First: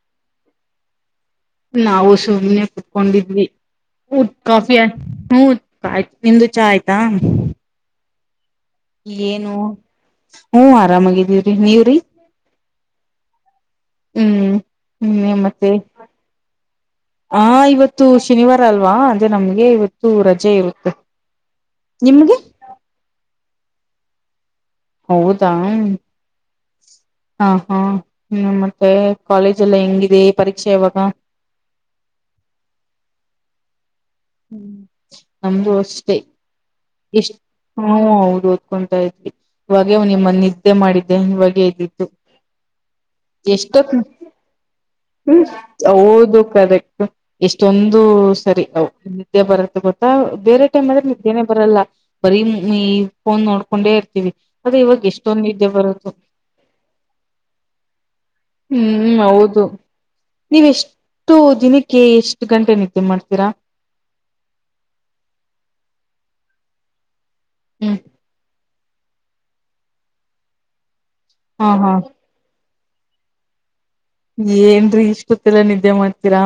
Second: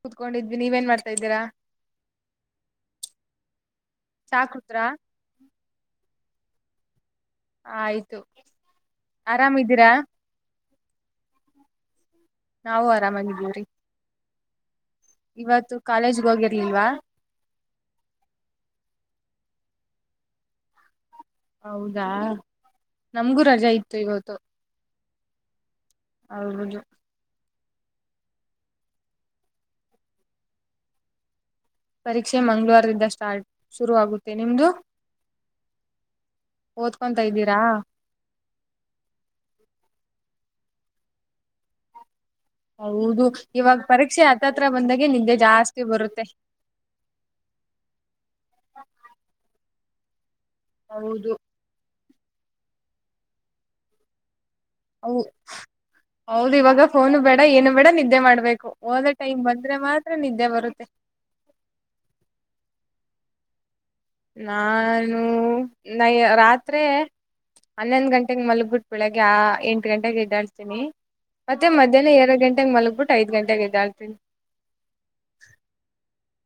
ಕುತ್ಕೊಂಡಿದ್ವಿ ನೀವೇನ್ ಮಾಡ್ತಾ ಇದ್ದೀರಾ. ಕೊಂಡಿದ್ವಿ ಹ್ಮ್ ಚಾ ಕಾಫಿ ಕುೂತ್ರಾ ಆಯ್ತ್ ಹೂಂ ನಿಮ್ದು ಚಾ ಆಯ್ತಾ. ಆಯ್ತು. ಇಲ್ಲೇನು ಆರಾಮಿದ್ದೀರಾ ಹೂಂ ಆರಾಮಾಗಿದ್ದೀವ್ರಿ ನೀವ್ರಿ. ನಾವು ಆರಾಮಾಗಿದ್ದೀವ್ರೀ. ಹ್ಮ್. ಹ್ಮ್ ಇನ್ನೇನ್ ಮತ್ತೆ ಕಾಲೇಜ್ಗೆ ಹೋಗಿರ್ಲಿಲ್ವಾ ಆ ಇವತ್ತು ಶನಿವಾರ ಅಲ್ವಾ. ಮತ್ತೆ ನಮ್ಗೆ ಇವತ್ತು ರಜೆ ಇವತ್ತು. ಹೌದಾ ನಮ್ಗೂ ರಜಾ ಇತ್ತು ಇವತ್ತು. ಹೌದಾ. ಹೌದು. ಹಾ ಹಾ ಹ್ಮ ಮತ್ತೆ ಕಾಲೇಜ್ ಎಲ್ಲ ಹೆಂಗಿದೆ ಪರೀಕ್ಷೆ ಯಾವಾಗ. ಪರೀಕ್ಷೆ ಮಂಗಳವಾರದಿಂದ ಸ್ಟಾರ್ಟ್. ಶುರು ಆಗುತ್ತೆ ನಿಮ್ದು ಹ್ಮ್ ನಮ್ದು ಅಷ್ಟೇ. ಓದ್ಕೊಂತಾ ಎಷ್ಟ್ ಇದ್ದೀರಾ ಹ್ಮ್ ಹೌದು ಓದ್ಕೊಂತಾ ಇದ್ವಿ ಇವಾಗ್ ಹಾಗ ನಿಮ್ಮನ್ನು ನಿದ್ದೆ ಮಾಡಿದ್ದೆ ಇವಾಗ ಹೆಡ್ಡಿಡ್ಡು ಹೌದು ಎಷ್ಟ ಇವಾಗ ಪರೀಕ್ಷೆ ಹತ್ತತ್ರ ಬಂದಾಗೆ ನಿದ್ದೆ ಜಾಸ್ತಿ ಬರುತ್ತೆ ಹೌದು ಕರೆಕ್ಟ್ ಎಷ್ಟೊಂದು ಒಂದು ಸರಿ ಅ ನಿದೆ ಬರುತ್ತೆ ಗೊತ್ತ ಬೇರೆ ಟೈಮ ಅಲ್ಲಿ ಆದ್ರೆ ಹೌದು ನಿದ್ದ್ದೇನೆ ಬರಲ್ಲ ಬರೀ ಈ ಫೋನ್ ನೋಡ್ಕೊಂಡೆ ಇರ್ತೀವಿ ಆದ್ರೆ ಇವಾಗ ಹ ಎಷ್ಟೊಂದು ನಿದ್ದೆ ಬರುತ್ತೋ ಹೌದ ಇವಾಗ ಫೋನು ಬೇಡ ಏನು ಬೇಡ ನಿದ್ದೆ ಮಾಡ್ಬೇಕು ಹೋದ ಹ್ಮ್ ಟೈಮ್ ಹೌದು ಬಂದು ಅಂದ್ರೆ ಮಾತ್ರ ನಿದ್ದೆ ನೀವ್ ಬರುತ್ತೆ ಎಷ್ಟು ದಿನಕ್ಕೆ ಎಷ್ಟು ಗಂಟೆ ನಿದ್ದೆ ಮಾಡ್ತೀರಾ ನಾನು ನ ರಾತ್ರಿ ಹ್ಮ್ ಹನ್ನೊಂದ ಗಂಟೆಗೆ ಮಲಗ್ಬಿಟ್ಟು ಬೆಳಗ್ ಆ ಎಂಟು ಗಂಟೆಗೆ ಇದ್ದಾಡ್ತೀನಿ ಮತ್ತೆ ಹಾ ಹಾ ಮಧ್ಯಾಹ್ನ ಎರಡು ಗಂಟೆಗೆ ಮಲ್ಗ ಬಟ್ಟ ಐದು ಗಂಟೆ ಗೆ ಹೆಡ್ಡೆಲ್ತೀನಿ ಏನ್ರೀ ಇಷ್ಟ ಗೊತ್ತಿಲ್ಲ ನಿದ್ದೆ ಮಾಡ್ತೀರಾ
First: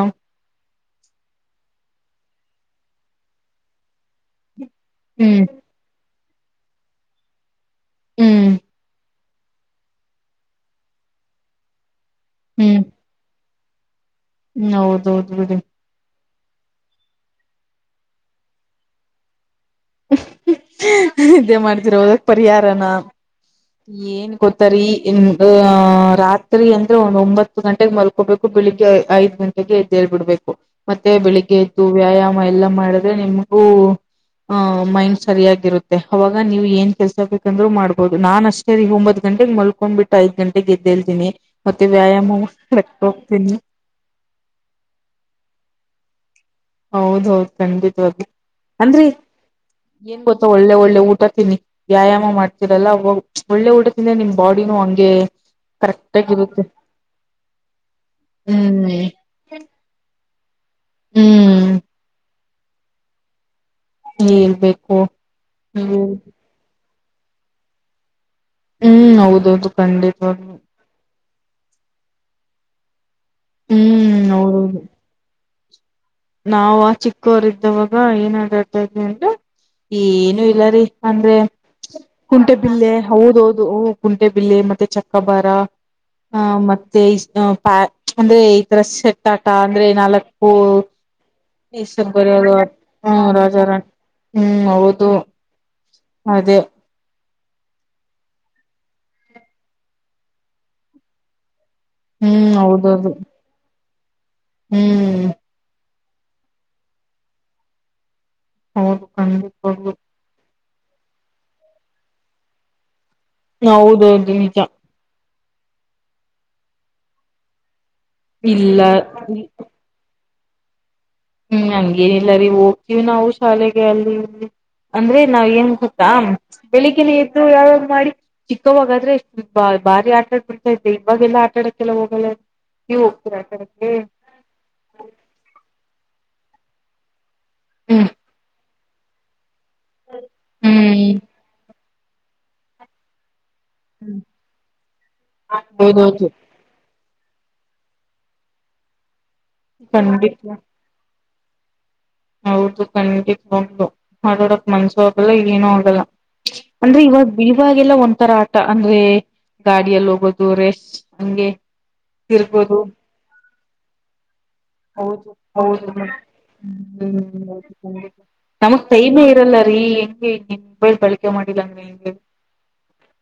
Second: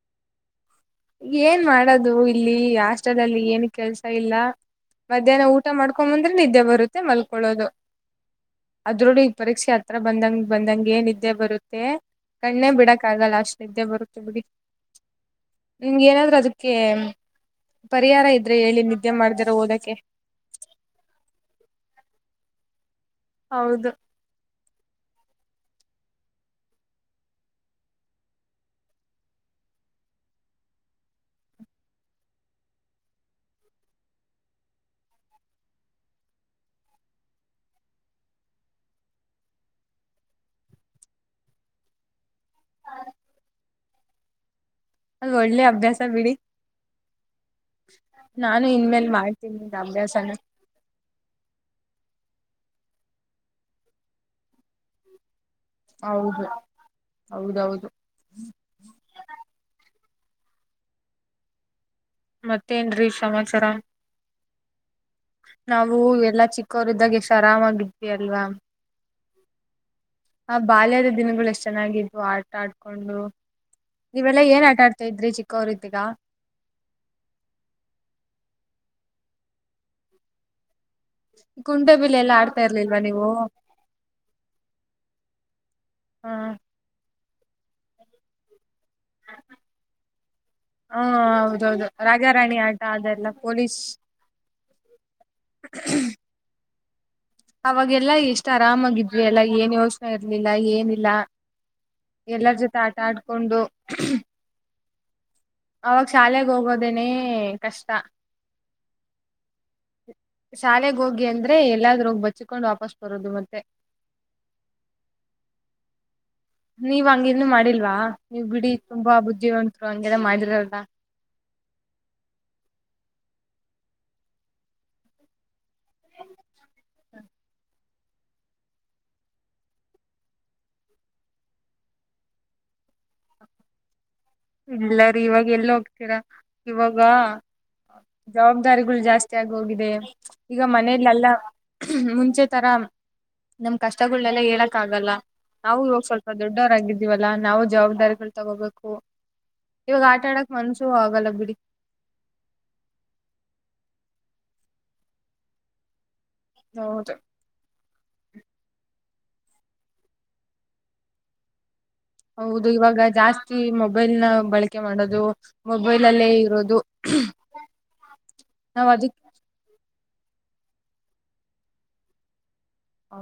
ಏನ್ ಮಾಡದು ಇಲ್ಲಿ ಆಷ್ಟ್ರಲಾಲ್ಲಿ ಏನು ಕೆಲ್ಸ ಇಲ್ಲ ಹ್ಮ್ ಮಧ್ಯಾಹ್ನ ಊಟ ಮಾಡ್ಕೊ ಬಂದ್ರೆ ನಿದ್ದೆ ಬರುತ್ತೆ ಮಲ್ಕೊಳ್ಳೋದು ಹ್ಮ್ ಅದ್ರೋಳ ಪರೀಕ್ಷೆ ಹತ್ರ ಬಂದಂಗ ಬಂದಂಗ ನಿದ್ದೆ ಬರುತ್ತೆ ಕಣ್ಣೇ ಬಿಡಕ್ ಆಗಲ್ಲ ಅಷ್ಟ್ ನಿದ್ದೆ ಬರುತ್ತೆ ಬಿಡಿ ಹ್ಮ ಹೌದೌದು ಬಿಡ ನಿಮ್ಗೆ ಏನಾದ್ರು ಅದಕ್ಕೆ ಪರಿಹಾರ ಇದ್ರೆ ಹೇಳಿ ನಿದ್ದೆ ಮಾಡ್ದಾರ ಓದಕ ನಿದ್ದೆ ಮಾಡದೆ ಹೋಧೋಕೆ ಪರಿಹಾರನ ಹೌದು ಏನ್ ಗೊತ್ತ ಸರಿ ರಾತ್ರಿ ಅಂದ್ರೆ ಒಂದು ಒಂಬತ್ತು ಗಂಟೆಗೆ ಮಲ್ಕೋಬೇಕು ಬೆಳಿಗ್ಗೆ ಐದ್ ಗಂಟೆಗೆ ಬೆಳಗ್ಗೆ ಹೆಡಲ್ಬಿಡ್ಬೇಕು ಮತ್ತೆ ಬೆಳಿಗ್ಗೆಯ್ದು ವ್ಯಾಯಾಮ ಎಲ್ಲಾ ಮಾಡಿದ್ರೆ ನಿಮ್ಗೂ ಆಹ ಮೈಂಡ್ ಸರಿಯಾಗಿರುತ್ತೆ ಅವಾಗ ನೀವ್ ಏನ್ ಕೆಲ್ಸ ಬೇಕಂದ್ರು ಮಾಡ್ಬೋದು ನಾನ್ ಅಷ್ಟ ಸರಿ ಒಂಬತ್ ಗಂಟೆಗೆ ಮಲ್ಕೊಂಡ್ ಬಿಟ್ಟ ಐದು ಗಂಟೆಗೆ ಹೇದ್ದೇಲ್ತೀನಿ ಮತ್ತೆ ವ್ಯಾಯಾಮ [unintelligible] ಹೋಗ್ತೀನಿ ಅದು ಒಳ್ಳೆ ಅಭ್ಯಾಸ ಬಿಡಿ ಹೌದ್ದ ಖಂಡಿತವಾಗಿ ನಾನು ಅಂದ್ರಿ ಇನ್ಮೇಲ್ ಮಾಡ್ತೀನಿ ಏನ್ ಅಭ್ಯಾಸನ ಗೊತ್ತ ಒಳ್ಳೆ ಒಳ್ಳೆ ಊಟ ತಿನ್ನಿ ವ್ಯಾಯಾಮ ಮಾಡ್ ಒಳ್ಳೆ ಊಟದಿಂದ ನಿಮ್ ಬಾಡಿನೂ ಹಂಗೆ ಕರೆಕ್ಟ್ ಹೌದು ಇರುತ್ತೆ ಹೌದೌದು ಆ ಹ್ಮ್ ಹ್ಮ್ ಮತ್ತೇನ್ ರಿ ಸಮಾಚಾರ ಹೇಳ್ಬೇಕು ನಾವು ಹ್ಮ್ ಎಲ್ಲಾ ಚಿಕ್ಕವರ ಇದಾಗ ಎಷ್ಟು ಆರಾಮಾಗಿದ್ದ ಅಲ್ವಾ ಹೌದು ಖಂಡಿತ ಆ ಬಾಲ್ಯದ ದಿನಗಳು ಎಷ್ಟು ಚೆನ್ನಾಗಿದ್ವು ಆಟ ಆಡ್ಕೊಂಡು ಹ್ಮ್ ನೀವೆಲ್ಲಾ ಏನ್ ಆಟಾಡ್ತಾ ಇದ್ರಿ ಚಿಕ್ಕವರು ಇದ್ದೀಗ ನಾವ ಚಿಕ್ಕೋರ್ದವಾಗ ಏನ್ ಆಡಡ್ತಾ ಇದ್ವಿ ಅಂದ ಏನು ಇಲ್ಲಾರಿ ಅಂದ್ರೆ ಕುಂಟೆಬಿಲ್ಲೆ ಎಲ್ಲಾ ಕುಂಟೆ ಆಡ್ತಾ ಬಿಲ್ಲೆ ಇರ್ಲಿಲ್ವಾ ನೀವು ಹೌದೌದು ಕುಂಟೆಬಿಲ್ಲೆ ಮತ್ತೆ ಚಕ್ಕಬಾರ ಹ ಹಾ ಮತ್ತೆ ಪ್ಯಾ ಅಂದ್ರೆ ಈ ತರ ಶೆಟ್ಟಾಟ ಅಂದ್ರೆ ನಾಲ್ಕು ಹ ಹೌದೌದು ಈಷ್ಟ ಬರಿ ರಾಜಾರಾಣಿ ಆಟ ಅದೆಲ್ಲ ಹ್ಮ್ ಪೊಲೀಸ್ ರಾಜಾರಾಣಿ ಹ್ಮ್ ಹೌದು ಅದೇ ಅವಾಗೆಲ್ಲ ಎಷ್ಟ್ ಆರಾಮಾಗಿದ್ವಿ ಎಲ್ಲಾ ಏನ್ ಯೋಚನೆ ಇರ್ಲಿಲ್ಲ ಏನಿಲ್ಲ ಹ್ಮ್ ಎಲ್ಲರ ಜೊತೆ ಆಟ ಹೌದೌದು ಆಡ್ಕೊಂಡು ಹ್ಮ್ ಅವಾಗ ಶಾಲೆೆಗೆ ಹೋಗೋದೇನನೆ ಕಷ್ಟ ಹೌದು ಖಂಡ ಹದು ಶಾಲೆಗೆ ಹೋಗಿ ಅಂದ್ರೆ ಎಲ್ಲಾದೂೋಗ ಬಚ್ಚಚ್ಕೊಂಡು ವಾಪಸ್ ಬರೋದು ಮತ್ತೆ ಹ ಹೌದೌದು ನಿಜ ನೀವ್ ಹಂಗಿನ್ನು ಮಾಡಿಲ್ವಾ ನೀವ್ ಬಿಡಿ ಇಲ್ಲ ತುಂಬಾ ಬುದ್ಧಿವಿವಂತ್ರು ಹಂಗೆಲ್ಲ ಮಾಡಿದ್ರರಲ್ದ ಹ್ಮ್ ಹಂಗೇನಿಲ್ಲ ರೀ ಹೋಗ್ತೀವಿ ನಾವು ಶಾಲೆಗೆ ಅಲ್ಲಿ ಅಂದ್ರೆ ನಾವ್ ಏನ್ ಹತಾ ಬೆಳಿಗ್ ಎರು ಯಾವ್ ಮಾಡಿ ಚಿಕ್ಕವಾಗಾದ್ರೆ ಬಾರಿ ಆಟ ಆಡ್ ಬಿಡ್ತಾ ಇದೆ ಇವಾಗೆಲ್ಲಾ ಆಟಾಡ ಕೆಲ ಹೋಗ ನೀ ಹೋಗ್ತೀರಾ ಇಲ್ಲಾರ ಇವಾಗ ಎಲ್ಲ ಹೋಗ್ತೀರ ಇವಾಗ ಹ್ಮ್ ಜಾಬ್ ದಾರಿಗಳು ಜಾಸ್ತಿ ಆಗ ಹೋಗಿದೆ ಈಗ ಮನೇಲೆೆಲ್ಲ ಹ್ಮ್ ಮುಂಚೆ ತರ ನಮ್ ಕಷ್ಟಗಳೆಲ್ಲ ಹೇಳಕ್ಗಲ್ಲ ನಾವು ಹೋಗ್ ಹೌದೌದು ಸ್ವಲ್ಪ ದೊಡ್ಡವರಾಗಿದ ವಲ್ಲಾ ನಾವು ಜವಾಬ್ದಾರಿಗಳು ತಗೋಬೇಕು ಇವಾಗ ಆಟ ಖಂಡಿತ ಆಡಕ್ ಮನ್ಸು ಆಗಲ್ಲ ಹ ಹೌದು ಖಂಡಿತ ಹು ಮಾಡೋಡಕ್ ಮನ್ಸು ಆಗಲ್ಲ ಏನುೂ ಆಗಲ್ಲ ಅಂದ್ರೆ ಹೌದು ಇವಾಗ ಇವಾಗೆಲ್ಲ ಒಂತರ ಆಟ ಅಂದ್ರೆ ಗಾಡಿಯ ಲ ದೂರೆ ಅಗೆ ಹೌದು ಇವಾಗ ಜಾಸ್ತಿ ಮೊಬೈಲ್ ನ ಬಳಕೆ ಮಾಡೋದು ಹೌದು ಹೌದು ಮೊಬೈಲ್ ಮೇಡಮ್. ಅಲ್ಲೇ ಇರೋದು ಹ್ಮ್ ನಮಕ್ ನಾವ್ ಅದಕ್ ಕೈಮೆ ಇರಲ್ಲ ರೀ ಹೆಂಗ ಮಬೈಲ್ ಕಳಿಕ ಮಾಡಿದಾಂಗ ಹೆಂಗ ಹ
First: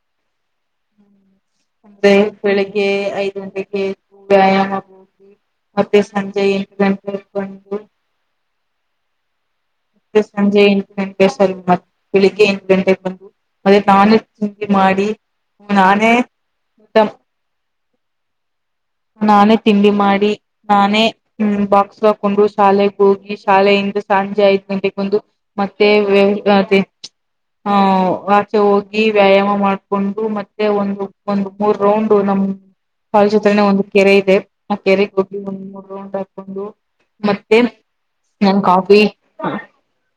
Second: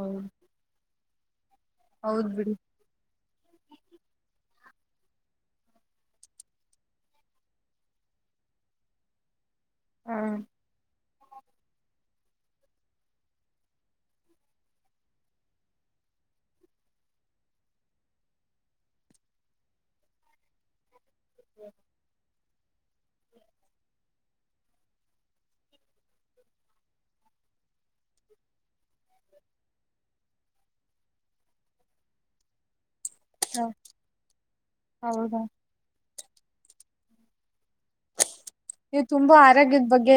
ಅಂದ್ರೆ ಬೆಳಿಗ್ಗೆ ಐದ್ ಗಂಟೆಗೆ ವ್ಯಾಯಾಮ ಹೋಗಿ ಮತ್ತೆ ಸಂಜೆ ಎಟು ಗಂಟಕೊಂಡು ಹ ಮತ್ತೆ ಸಂಜೆ ಎಂಟು ಗಂಟೆ ಸರ್ ಮತ್ತ ಬೆಳಿಗ್ಗೆ ಎಂಟು ಗಂಟೆಗೆ ಬಂದು ಅದೇ ನಾನು ಚಿ ಮಾಡಿ ನಾನೇ ನಾನೇ ತಿಂಡಿ ಮಾಡಿ ನಾನೇ ಹ್ಮ ಬಾಕ್ಸ್ಕ್ ಹಕೊಂಡ್ರು ಶಾಲೆೆಗೆ ಹೋಗಿ ಶಾಲೆಯಿಂದ ಸಂಜೆ ಐದ್ ಗಂಟೆಗೆ ಬಂದು ಮತ್ತೆ ವ್ಯವ ಹಹ ಆಚೆ ಹೋಗಿ ವ್ಯಾಯಾಮ ಮಾಡ್ಕೊಂಡು ಮತ್ತೆ ಒಂದು ಒಂದು ಮೂರ್ ರೌಂಡ್ ನಮ್ಮ ಹೌ ಕಾಲ ಜೊತ್ರನ ಒಂದು ಕೆರೆ ಇದೆ ಆ ಕೆರೆ ಗಬ್ಬಿ ಹೌದಾ ಒಂದ್ ಮೂರು ಹಾಕೊಂಡು ಮ ನನ್ ಕಾಫಿ ನೀವು ತುಂಬಾ ಆರೋಗ್ಯದ ಬಗ್ಗೆ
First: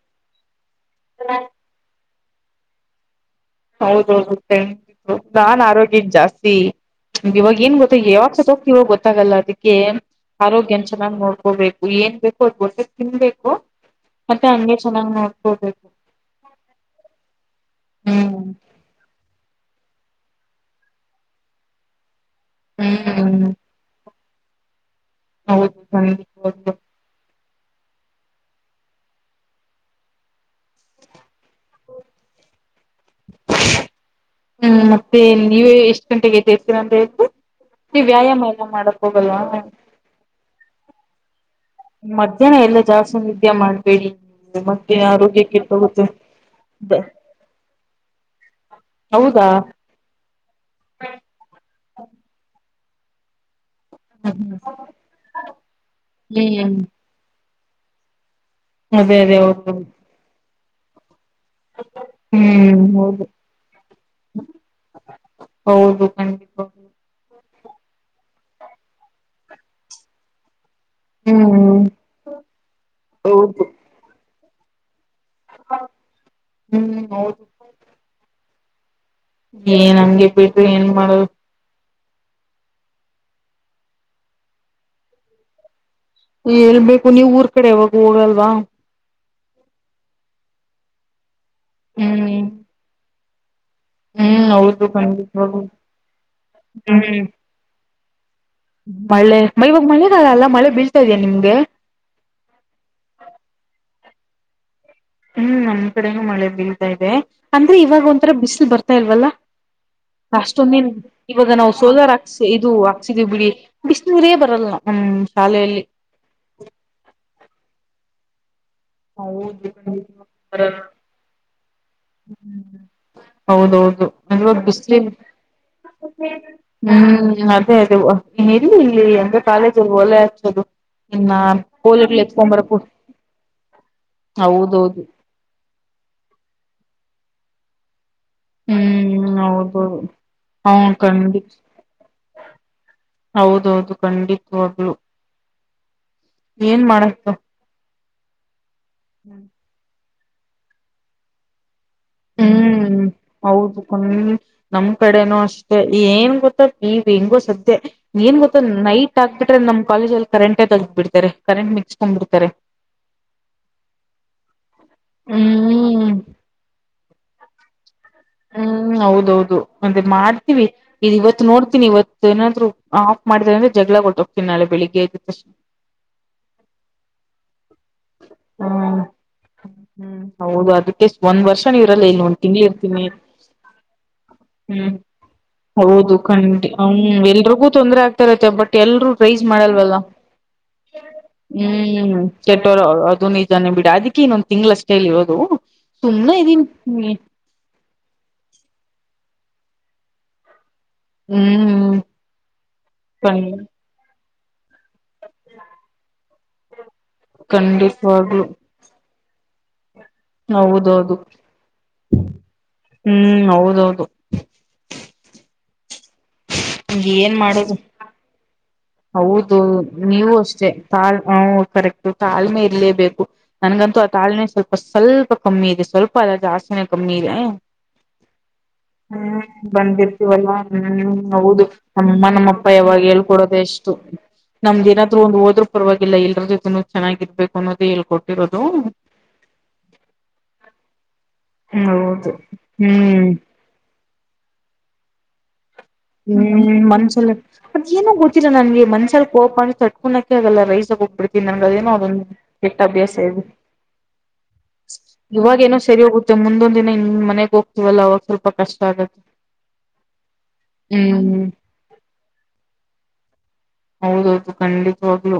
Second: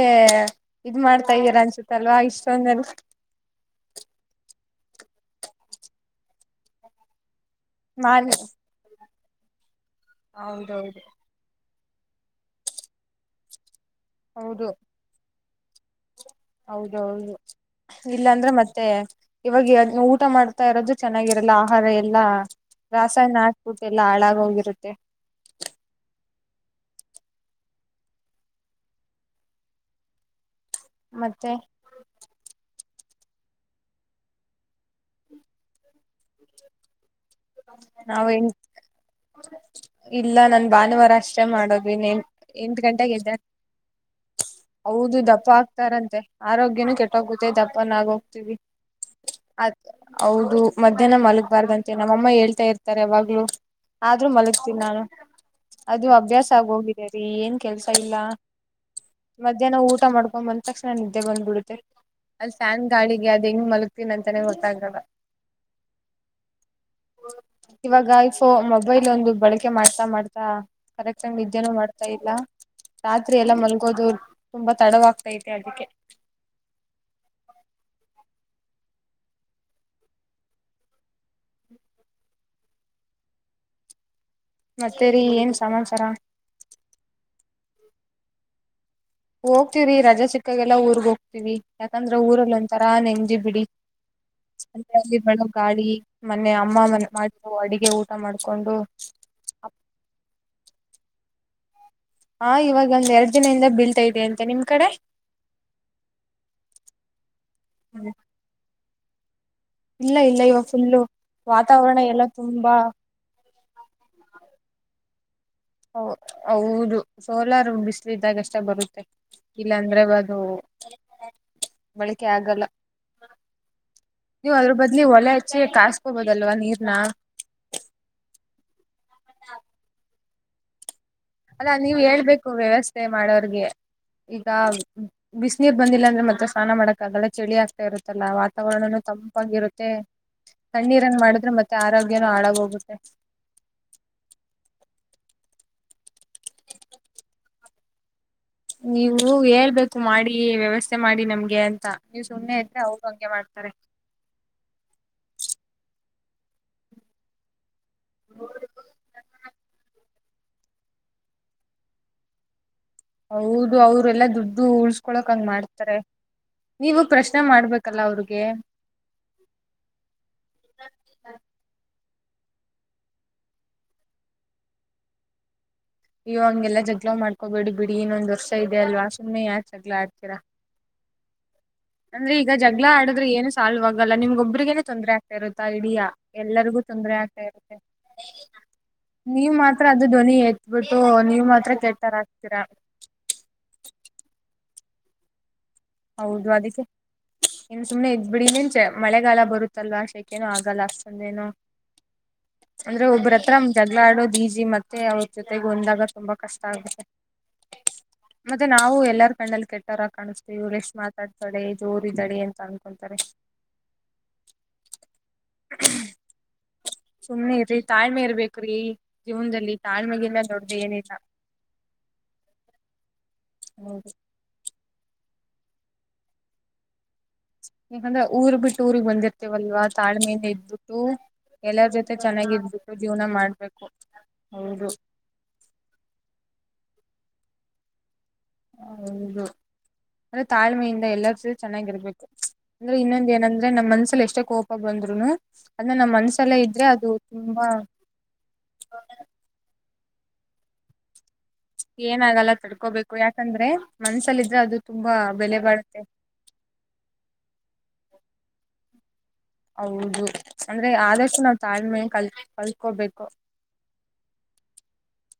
ಇದ್ ಮಾಡ್ತಾ ಇದ್ದೀರಾ ಅನ್ಸುತ್ತ ಅಲ್ವಾ ಇಷ್ಟೊಂದ ಹೌದೌದುಂಡ ನಾನ್ ಆರೋಗ್ಯನ್ ಜಾಸ್ತಿ ಮ್ ಇವಾಗ ಏನ್ ಗೊತ್ತ ನಾನ್ ಯಾವಾಗ ಸ ಹೋಗ್ತಿ ಇವಾಗ ಗೊತ್ತಾಗಲ್ಲ ಅದಕ್ಕೆ ಆರೋಗ್ಯನ್ ಹೌದೌದು ಚೆನ್ನಾಗ್ ನೋಡ್ಕೋಬೇಕು ಏನ್ ಬೇಕು ಅದ್ ಗೊಟ್ಟ ತಿನ್ಬೇಕು ಮತ್ತೆ ಹೌದು ಹಂಗೆ ಚೆನ್ನಾಗ್ ನೋಡ್ಕೊಬೇಕು ಹೌದೌದು ಇಲ್ಲಾಂದ್ರೆ ಮತ್ತೆ ಇವಾಗ ಊಟ ಮಾಡ್ತಾ ಇರೋದು ಚೆನ್ನಾಗಿರಲ್ಲ ಆಹಾರ ಎಲ್ಲಾ ರಾಸಾಯನ ಹ್ಮ್ ಹಾಕ್ಬಿಟ್ಟು ಎಲ್ಲ ಹಾಳಾಗ ಹೋಗಿರುತ್ತೆ ಹೌದು ಸಂ ಮತ್ತೆ ಹ್ಮ್ ಮತ್ತೆ ನೀವೇ ಎಷ್ಟ್ ಗಂಟೆಗೆದೇರ್ತೀರ ಅಂತ ಹೇಳು ನಾವ ಎನ್ ಇಲ್ಲ ನನ್ ಭಾನುವಾರ ಅಷ್ಟೇ ಮಾಡೋದು ಇನ್ನೇನ್ ಮಧ್ಯಾಹ್ನ ಎಲ್ಲ ಎಂಟು ಗಂಟೆಗೆ ಜಾಸ್ತಿ ಎದ್ದ ನಿದ್ಯೆ ಮಾಡ್ಬೇಡಿ ಮತ್ತೆ ಹೌದು ಆರೋಗ್ಯ ದಪ್ಪ ಕೆಟ್ಟೋಗುತ್ತೆ ಆಗ್ತಾರಂತೆ ಆರೋಗ್ಯನೂ ಕೆಟ್ಟೋಗುತ್ತೆ ದಪ್ಪನಾಗ ಹೋಗ್ತೀವಿ ಹೌದಾ ಅ ಹೌದು ಮಧ್ಯಾಹ್ನ ಮಲ್ಗ್ಬಾರ್ದಂತೆ ನಮ್ಮಮ್ಮ ಹೇಳ್ತಾ ಇರ್ತಾರೆ ಅವಾಗ್ಲು ಆದ್ರೂ ಮಲಗ್ತೀನಿ ನಾನು ಅದು ಅಭ್ಯಾಸ ಆಗ ಹ್ಮ್ ಹೋಗಿದ್ದೇರಿ ಏನ್ ಕೆಲ್ಸ ಇಲ್ಲ ಅದೇ ಅದೇ ಹೌದು ಮಧ್ಯಾಹ್ನ ಊಟ ಮಾಡ್ಕೊಂಡ ಬಂದ ತಕ್ಷಣ ನಿ ಬ್ಬ ಬಿಡುತ್ತೆ ಅಲ್ಲಿ ಫ್ಯಾನ್ ಹ್ಮ್ ಹೌದು ಗಾಡಿಗೆ ಅದ ಹೆಂಗ್ ಮಲಗ್ತೀನ ಅಂತಾನೆ ಗೊತ್ತಾಗಲ್ಲ ಹೌದು ದದುಕ ಇವಾಗ ಇಫೋ ಮೊಬೈಲ್ ಒಂದು ಬಳಕೆ ಮಾಡ್ತಾ ಮಾಡ್ತಾ ಕರೆಕ್ಟ್ಂಗ ವಿದೆನೂ ಹ್ಮ್ ಮಾಡ್ತಾ ಇಲ್ಲ ರಾತ್ರಿ ಎಲ್ಲಾ ಹೌದು ಮಲ್ಗೋದು ತುಂಬಾ ತಡವ್ತ ಅದಕ್ಕೆ ಹ್ಮ್ ಹೌದು ಏನ್ ನಮಗೆ ಬಯತು ಏನ್ ಮಾಡುದು ಮತ್ತೇರಿ ಏನ್ ಸಮಾಚಾರ ಎಲ್ ಬೇಕು ನೀವ್ ಊರ್ ಕಡೆ ಯಾವಾಗ ಹೋಗಲ್ವಾ ಹೋಗ್ತಿರಿ ರಜಾ ಸಿಕ್ಕಗೆಲ್ಲ ಊರ್ಗ್ ಹೋಗ್ತಿವಿ ಯಾಕಂದ್ರ ಹ್ಮ್ ಊರಲ್ಲಿ ಒಂತರಾ ನೆಂಗ್ದಿ ಬಿಡಿ ಹ್ಮ್ ಹೌದು ಅಲ್ಲಿ ಬೆಳಗ್ ಖಂಡಿತವಾಗ್ಲೂ ಗಾಳ ಮನೆೆ ಅಮ್ಮ ಮ ಹ್ಮ್ ಮಾಡು ಅಡಗೆ ಊಟ ಮಾಡ್ ಮಳೆ ಮ ಇವಾಗ ಮಳೆದಾಲ ಅಲ್ಲ ಮಳೆ ಬೀಳ್ತಾ ಇದ್ಯಾ ನಿಮ್ಗೆ ಹಾ ಇವಾಗ ಒಂದ್ ಎರಡ್ ದಿನದಿಂದ ಬೀಳ್ತಾ ಇದಂತೆ ನಿಮ್ ಕಡೆ ಹ್ಮ್ ನಮ್ ಕಡೆನೂ ಮಳೆ ಬೀಲ್ತಾ ಇದೆ ಅಂದ್ರೆ ಇವಾಗ ಒಂಥರ ಬಿಸಿಲು ಬರ್ತಾ ಇಲ್ವಲ್ಲ ಇಲ್ಲ ಇಲ್ಲ ಇವಾಗ ಅಷ್ಟೊಂದೇ ಫುಲ್ಲು ಇವಾಗ ನಾಾವವು ವಾತಾವರಣ ಸೋಲಾರ್ ಎಲ್ಲ ಹಾಕ್ಸ ಇದು ತುಂಬಾ ಹಾಕ್ಸಿದೀವಿ ಬಿಡಿ ಬಿಸ ನೀೀರೇ ಬರಲ್ಲ ನಾವು ಹ್ಮ್ ಹ ಹೌದು ಸೋಲಾರ ಬಿಸಿ್ಲು ಇದಿದ್ದಾಗ ಅಷ್ಟೇ ಇಷ್ಟ ಬರುತ್ತೆ ಹೌದು ಇಲ್ಲಾ ಅಂದ್ರೆ ಅದು ಬರಲ್ಲ ಬಳಕೆ ಆಗಲ್ಲ ಹೌದೌದು ಅ ನೀವ್ ಅದ್ರ ಬಲಿ ಬದ್ಲಿ ಒಲೆ ಹಚ್ಚಿ ಕಾಸ್ಕೋಬೋದಲ್ವಾ ನೀರ್ನ ಹ್ಮ್ ಅದೇ ಅ ಇಲ್ಲಿ ಇಲ್ಲಿ ಅಂದ್ರೆ ಕಾಲೇಜಲ್ಲಿ ಓಲೆ ಹಚದು ಅಲ್ಲಾ ನೀವ್ ಹೇಳ್ಬೇಕು ವ್ಯವಸ್ಥೆ ಮಾಡೋರ್ಗೆ ಈಗ ಹೌದೌದು ಬಿಸ್ ನೀರ್ ಬಂದಿಲ್ಲ ಅಂದ್ರೆ ಮತ್ತತ್ರ ಸ್ನಾನ ಮಾಡಕ್ ಅದಲ್ಲ ಚಳಿ ಆಗ್ತಾ ಇರುತ್ತಲ್ಲ ವಾತಾವರಣನೂ ತಂಪಾಗಿರುತ್ತೆ ಹ್ಮ ತಣ್ಣೀರಂಗ್ ಮಾಡಿದ್ರೆ ಖಂಡತ್ ಮತ್ತೆ ಆರೋಗ್ಯನೂ ಹಾಳಾಗೋಗುತ್ತೆ ಹೌದೌದು ಖಂಡಿತವಾಗಲು ಏನ್ ಮಾಡತು ನೀವು ಹೇಳ್ಬೇಕು ಮಾಡಿ ವ್ಯವಸ್ಥೆ ಮಾಡಿ ನಮ್ಗೆ ಅಂತ ನೀವ್ ಸುಮ್ನೆ ಇದ್ರೆ ಹ್ಮ್ ಅವ್ರು ಹಂಗೆ ಮಾಡ್ತಾರೆ ಹೌದುಕ ನಮ್ ಕಡೆನೂ ಅಷ್ಟ ಏನ್ ಗೊ ಈ ಹೆಂಗೋ ಸದ್ಯ ಏನ್ ಗೊತ್ತಾ ನೈಟ್ ಆಗ್ಬಿಟ್ರೆ ನಮ್ ಕಾಲೇಜ್ ಅಲ್ಲಿ ಕರೆಂಟೇ ತಗ್ದ್ಬ ಬಿಡ್ತಾರೆ ಕರೆಂಟ್ ಮಿಕ್ಸ್ಕೊಂಡ್ ಬಿಡ್ತಾರೆ ಹೌದು ಅವ್ರಲ್ಲಾ ದುಡ್ಡು ಉಳ್ಸ್ಕೊಳಕ್ ಹಂಗ ಮಾಡ್ತಾರೆ ಹ್ಮ್ ನೀವು ಪ್ರಶ್ನೆ ಮಾಡ್ಬೇಕ ಹ್ಮ್ ಹೌದೌದು ಮತ್ತೆ ಮಾಡ್ತೀವಿ ಇ ಇವತ್ತು ನೋಡ್ತೀನಿ ಇವತ್ತು ಏನಾದ್ರು ಆಫ್ ಮಾಡಿದಾರೆ ಅಂದ್ರೆ ಜಗಳ ಕೊಟ್ಟ ಹೋಗ್ತೀಿ ನಾಳೆ ಬೆಳಗ್ಗೆ ಇದ್ದ ತಕ್ಷ ಇವ ಹಂಗೆಲ್ಲ ಜಗ್ಗಳಾ ಮಾಡ್ಕೋಬೇಡಿ ಬಿಡಿ ಇನ್ನೊಂದ್ ವರ್ಷ ಇದೆ ಹ್ಮ್ ಅಲ್ವಾ ಸುಮ್ನೆ ಯಾತ್ ಜಗಳಾ ಹ್ಮ್ ಆಡ್ತೀರಾ ಹೌದು ಅದ ಅಂದ್ರೆ ಈಗ ಜಗಳಾ ಆಡುದ್ರ ಏನು ಸಾಲ್ವ್ ಆಗಲ್ಲ ನಿಮ್ಗೊಬರಿಗೇನೆೇ ಹ್ಮ್ ತೊಂದರೆ ಆಗ್ತಾ ಇರುತ್ತಾ ಇಡೀಾ ಹೌದು ಖಂಡಿ ಎಲ್ಲರಿಗೂ ತೊಂದರೆ ಹ್ಮ್ ಆಗ್ತಾ ಎಲ್ರಿಗೂ ಇರುತ್ತೆ ತೊಂದ್ರೆ ಬಟ್ ಎಲ್ರೂ ಟ್ರೈಸ್ ನೀವ್ ಮಾತ್ರ ಮಾಡಲ್ವಲ್ಲ ಅದು ಧ್ವನಿ ಎತ್ಬಿಟ್ಟು ನೀವ್ ಮಾತ್ರ ಹ್ಮ್ ಕೆಟ್ಟೋರಾಗ್ತೀರಾ ಕೆಟ್ಟೋ ಇದೊನ್ನೆ ಬಿಡ ಅದಕ್ಕೆ ಇನ್ನೊಂದ್ ತಿಂಗ್ಳಷ್ಟೇಲ್ಲಿ ಇರೋದು ಸುಮ್ ಇದೀನ್ ಬಿಡಿ ಮುಂಚೆ ಮಳೆಗಾಲ ಬರುತ್ತಲ್ವಾ ಶೆಕೆನು ಆ ಲ್ಲ ಅಂದ ಏನು ಹ್ಮ್ ಅಂದ್ರೆ ಒಬ್ರ ಖಂ ಹತ್ರ ಜಗ್ಲಾ ಆಡೋಜ ಮತ್ತೆ ಅವ್ರ ಜೊತೆಗೆ ಒಂದಾಗ ತುಂಬಾ ಕಷ್ಟ ಆಗುತ್ತೆ ಕಂಡಿಪಾಗ್ಲು ಕಣ್ಣಲ್ ಕೆಟ್ಟಾರರ ಕಾಣುತ್ತ ರೇಶ್ ಮಾತಾಡ್ತಾಳೆ ಜೋರಿದ್ದಾಳ ಅಂತ ಅನ್ಕೊತಾರೆ ಹ್ಮ್ ಹೌದೌದು ಹ್ಮ ಹ ಏನ್ ಮಾಡುದು ಇರ್ಬೇಕ್ರಿ ಹೌದು ಜೀವನದಲ್ಲಿ ನೀವು ತಾಳ್ಮೆಗಿಂತ ಅಷ್ಟೇ ದೊಡ್ಡದು ಏನಿಲ್ಲ ತಾಲ್ ಕರೆಕ್ ಕಾಲ್ ಇರ್ಲೇಬೇಕು ನನ್ಗಂತೂ ಆ ತಾಳ್ಮೆ ಸ್ವಲ್ಪ ಸ್ವಲ್ಪ ಕಮ್ಮಿ ಇದೆ ಸ್ವಲ್ಪ ಅದ ಜಾಸ್ತ ಕಮ್ಮಿದೆ ಯಾಕಂದ್ರೆ ಊರ್ ಬಿಟ್ಟು ಊರಿಗ್ ಹ್ಮ್ ಬಂದಿರ್ತೇವಲ್ವಾ ತಾಳ್ಮೆಯಿಂದ ಬಂದಿರ್ತೀವಲ್ಲ ಇದ್ಬಿಟ್ಟು ಹ್ಮ್ ಹೌದು ಎಲ್ಲಾರ್ ಜೊತೆ ನಮ್ಮಮ್ಮ ನಮ್ಮಪ್ಪ ಚೆನ್ನಾಗಿದ್ಬಿಟ್ಟು ಯಾವಾಗ ಜೀವನ ಹೇಳ್ಕೊಡೋದೆ ಮಾಡ್ಬೇಕು ಎಷ್ಟು ನಮ್ದ್ ಹೌದು ಏನ್ರು ಒಂದು ಹೋದ್ರು ಪವಾಗಿಲ್ಲ ಎಲ್ರ ಜೊತೆನು ಚೆನ್ನಾಗಿ ಇರ್ಬೇಕು ಅನ್ನೋದ ಹೇಳ್ಕೊಟ್ಟು ಹೌದು ಅಂದ್ರೆ ತಾಳ್ಮೆಯಿಂದ ಎಲ್ಲ ಸೂ ಚೆನ್ನಾಗಿರ್ಬೇಕು ಹೌದು ಅಂದ್ರೆ ಇನ್ನೊಂದ ಹ್ಮ್ ಏನಂದ್ರೆ ನಮ್ ಮನ್ಸ ಎಷ್ಟೇ ಕೋಪ ಬಂದ್ರುನು ಅದನ್ನ ನಮ್ ಮನ್ಸಲ್ಲೇ ಹ್ಮ್ ಇದ್ರೆ ಅದು ಮನ್ಸಲ್ ತುಂಬಾ ಮತ್ತ ಏನ ಗೊತ್ತಿಲ್ಲ ನನ್ಗೆ ಮನ್ಸಲ್ ಕೋಪ ಅಸ ಕುುನಕ್ಕೆ ಅಲ್ಲ ರೈಸ ಹೋಗ್ಬಿಟ್ಟು ನನ್ಗ ಅದೇನೋ ಅದೊಂದು ಏನಾಗಲ್ಲ ಕೆಟ್ಟ ತಡ್ಕೋಬೇಕು ಅಭ್ಯಾಸ ಇದೆ ಯಾಕಂದ್ರೆ ಮನ್ಸಲ್ಲಿದ್ರೆ ಅದು ತುಂಬಾ ಬೆಲೆ ಇವಾಗ ಏನೋ ಬಾಳುತ್ತೆ ಸರಿ ಹೋಗುತ್ತೆ ಮುಂದೊಂದ್ನ ಇನ್ ಮನೆಗ್ ಹೋಗ್ತಿವಲ್ಲ ಅವಾಗ ಸ್ವಲ್ಪ ಕಷ್ಟ ಆಗತ್ತೆ ಹೌದು ಅಂದ್ರೆ ಆದಷ್ಟು ಹ್ಮ್ ನಾವ್ ತಾಳ್ಮೆಯ ಕಲ್ ಕಲ್ಕೋಬೇಕು ಹೌದೌದು ಖಂಡಿತವಾಗ್ಲು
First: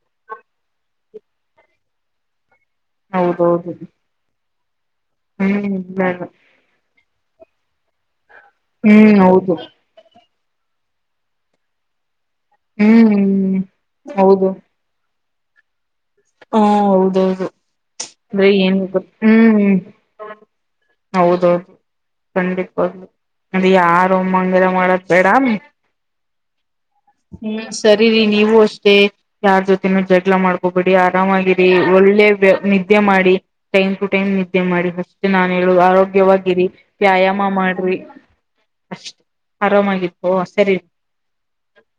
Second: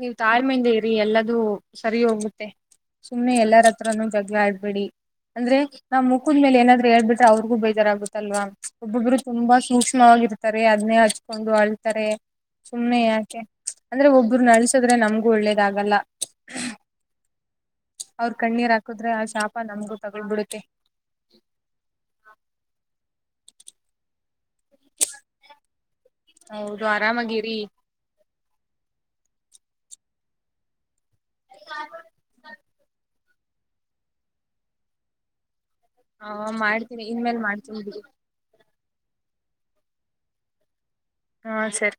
ನೀವ್ ತಾಳ್ಮೆಯಿಂದ ಇರಿ ಎಲ್ಲದುೂ ಸರಿ ಹೋಗುತ್ತೆ ಸುಮ್ನೆ ಎಲ್ಲರ ಹೌದೌದು ಹತ್ರನುೂ ಜಗ್ಲ ಆಡ್ ಬಿಡಿ ಅಂದ್ರೆ ನಮ್ ಹ್ಮ್ ಮುಖದ ಮೇಲೆ ಏನಾದ್ರು ಹೇಳ್ಬಿಟ್ರೆ ಅವ್ರಿಗೂ ಬೇಜಾರ ಆಗತ್ ಅಲ್ವಾ ಹ್ಮ್ ಒಬ್ಬೊಬ್ರು ತುಂಬಾ ಹೌದು ಸೂಕ್ಷ್ಮವಾಗಿರ್ತಾರೆ ಅದನ್ನೇ ಹಚ್ಕೊಂಡು ಅಳ್ತಾರೆ ಸುಮ್ನೆ ಯಾಕೆ ಹ್ಮ್ ಅಂದ್ರೆ ಹೌದು ಒಬ್ರನ್ನ ಅಳ್ಸದ್ರೆ ನಮ್ಗೂ ಒಳ್ಳೇದಾಗಲ್ಲ ಹಾ ಹೌದೌದು ಅವ್ರ ಅಂದ್ರೆ ಕಣ್ಣೀರ್ ಏನ್ ಗೊತ್ ಹಾಕುದ್ರೆ ಆ ಶಾಪ ಹ್ಮ್ ನಮ್ಗೂ ಹ್ಮ ತಗೊಳ್ಬಿಡುತ್ತೆ ಹೌದೌದು ಖಂಡಿತ್ವಾಗ್ಲೂ ಅದು ಯಾರು ಹಂಗೆಲ್ಲ ಮಾಡದ್ ಬೇಡ ಹ್ಮ ಹೌದು ಆರಾಮಾಗಿರಿ ಸರಿ ರಿ ನೀ ನಿವು ಅಷ್ಟೇ ಯಾರ್ ಜೊತೆನು ಜಗ್ಳ ಮಾಡ್ಕೋಬಿಡಿ ಆರಾಮಾಗಿರಿ ಒಳ್ಳೆ ವ್ಯಾ ಮಾಡಿ ಟೈಮ್ ಟು ಟೈಮ್ ನಿದ್ದೆ ಮಾಡಿ ಹೇಳು ಹ ಆರೋಗ್ಯವಾಗಿರಿ ಮಾಡ್ತೀನಿ ಇನ್ಮೇಲ್ ವ್ಯಾಯಾಮ ಮಾಡ್ತೀನಿ ಮಾಡ್ರಿ ಬಿಡಿ. ಅಷ್ಟೇ ಆರಾಮಾಗಿತ್ತು ಸರಿ ಹಾ ಸರಿ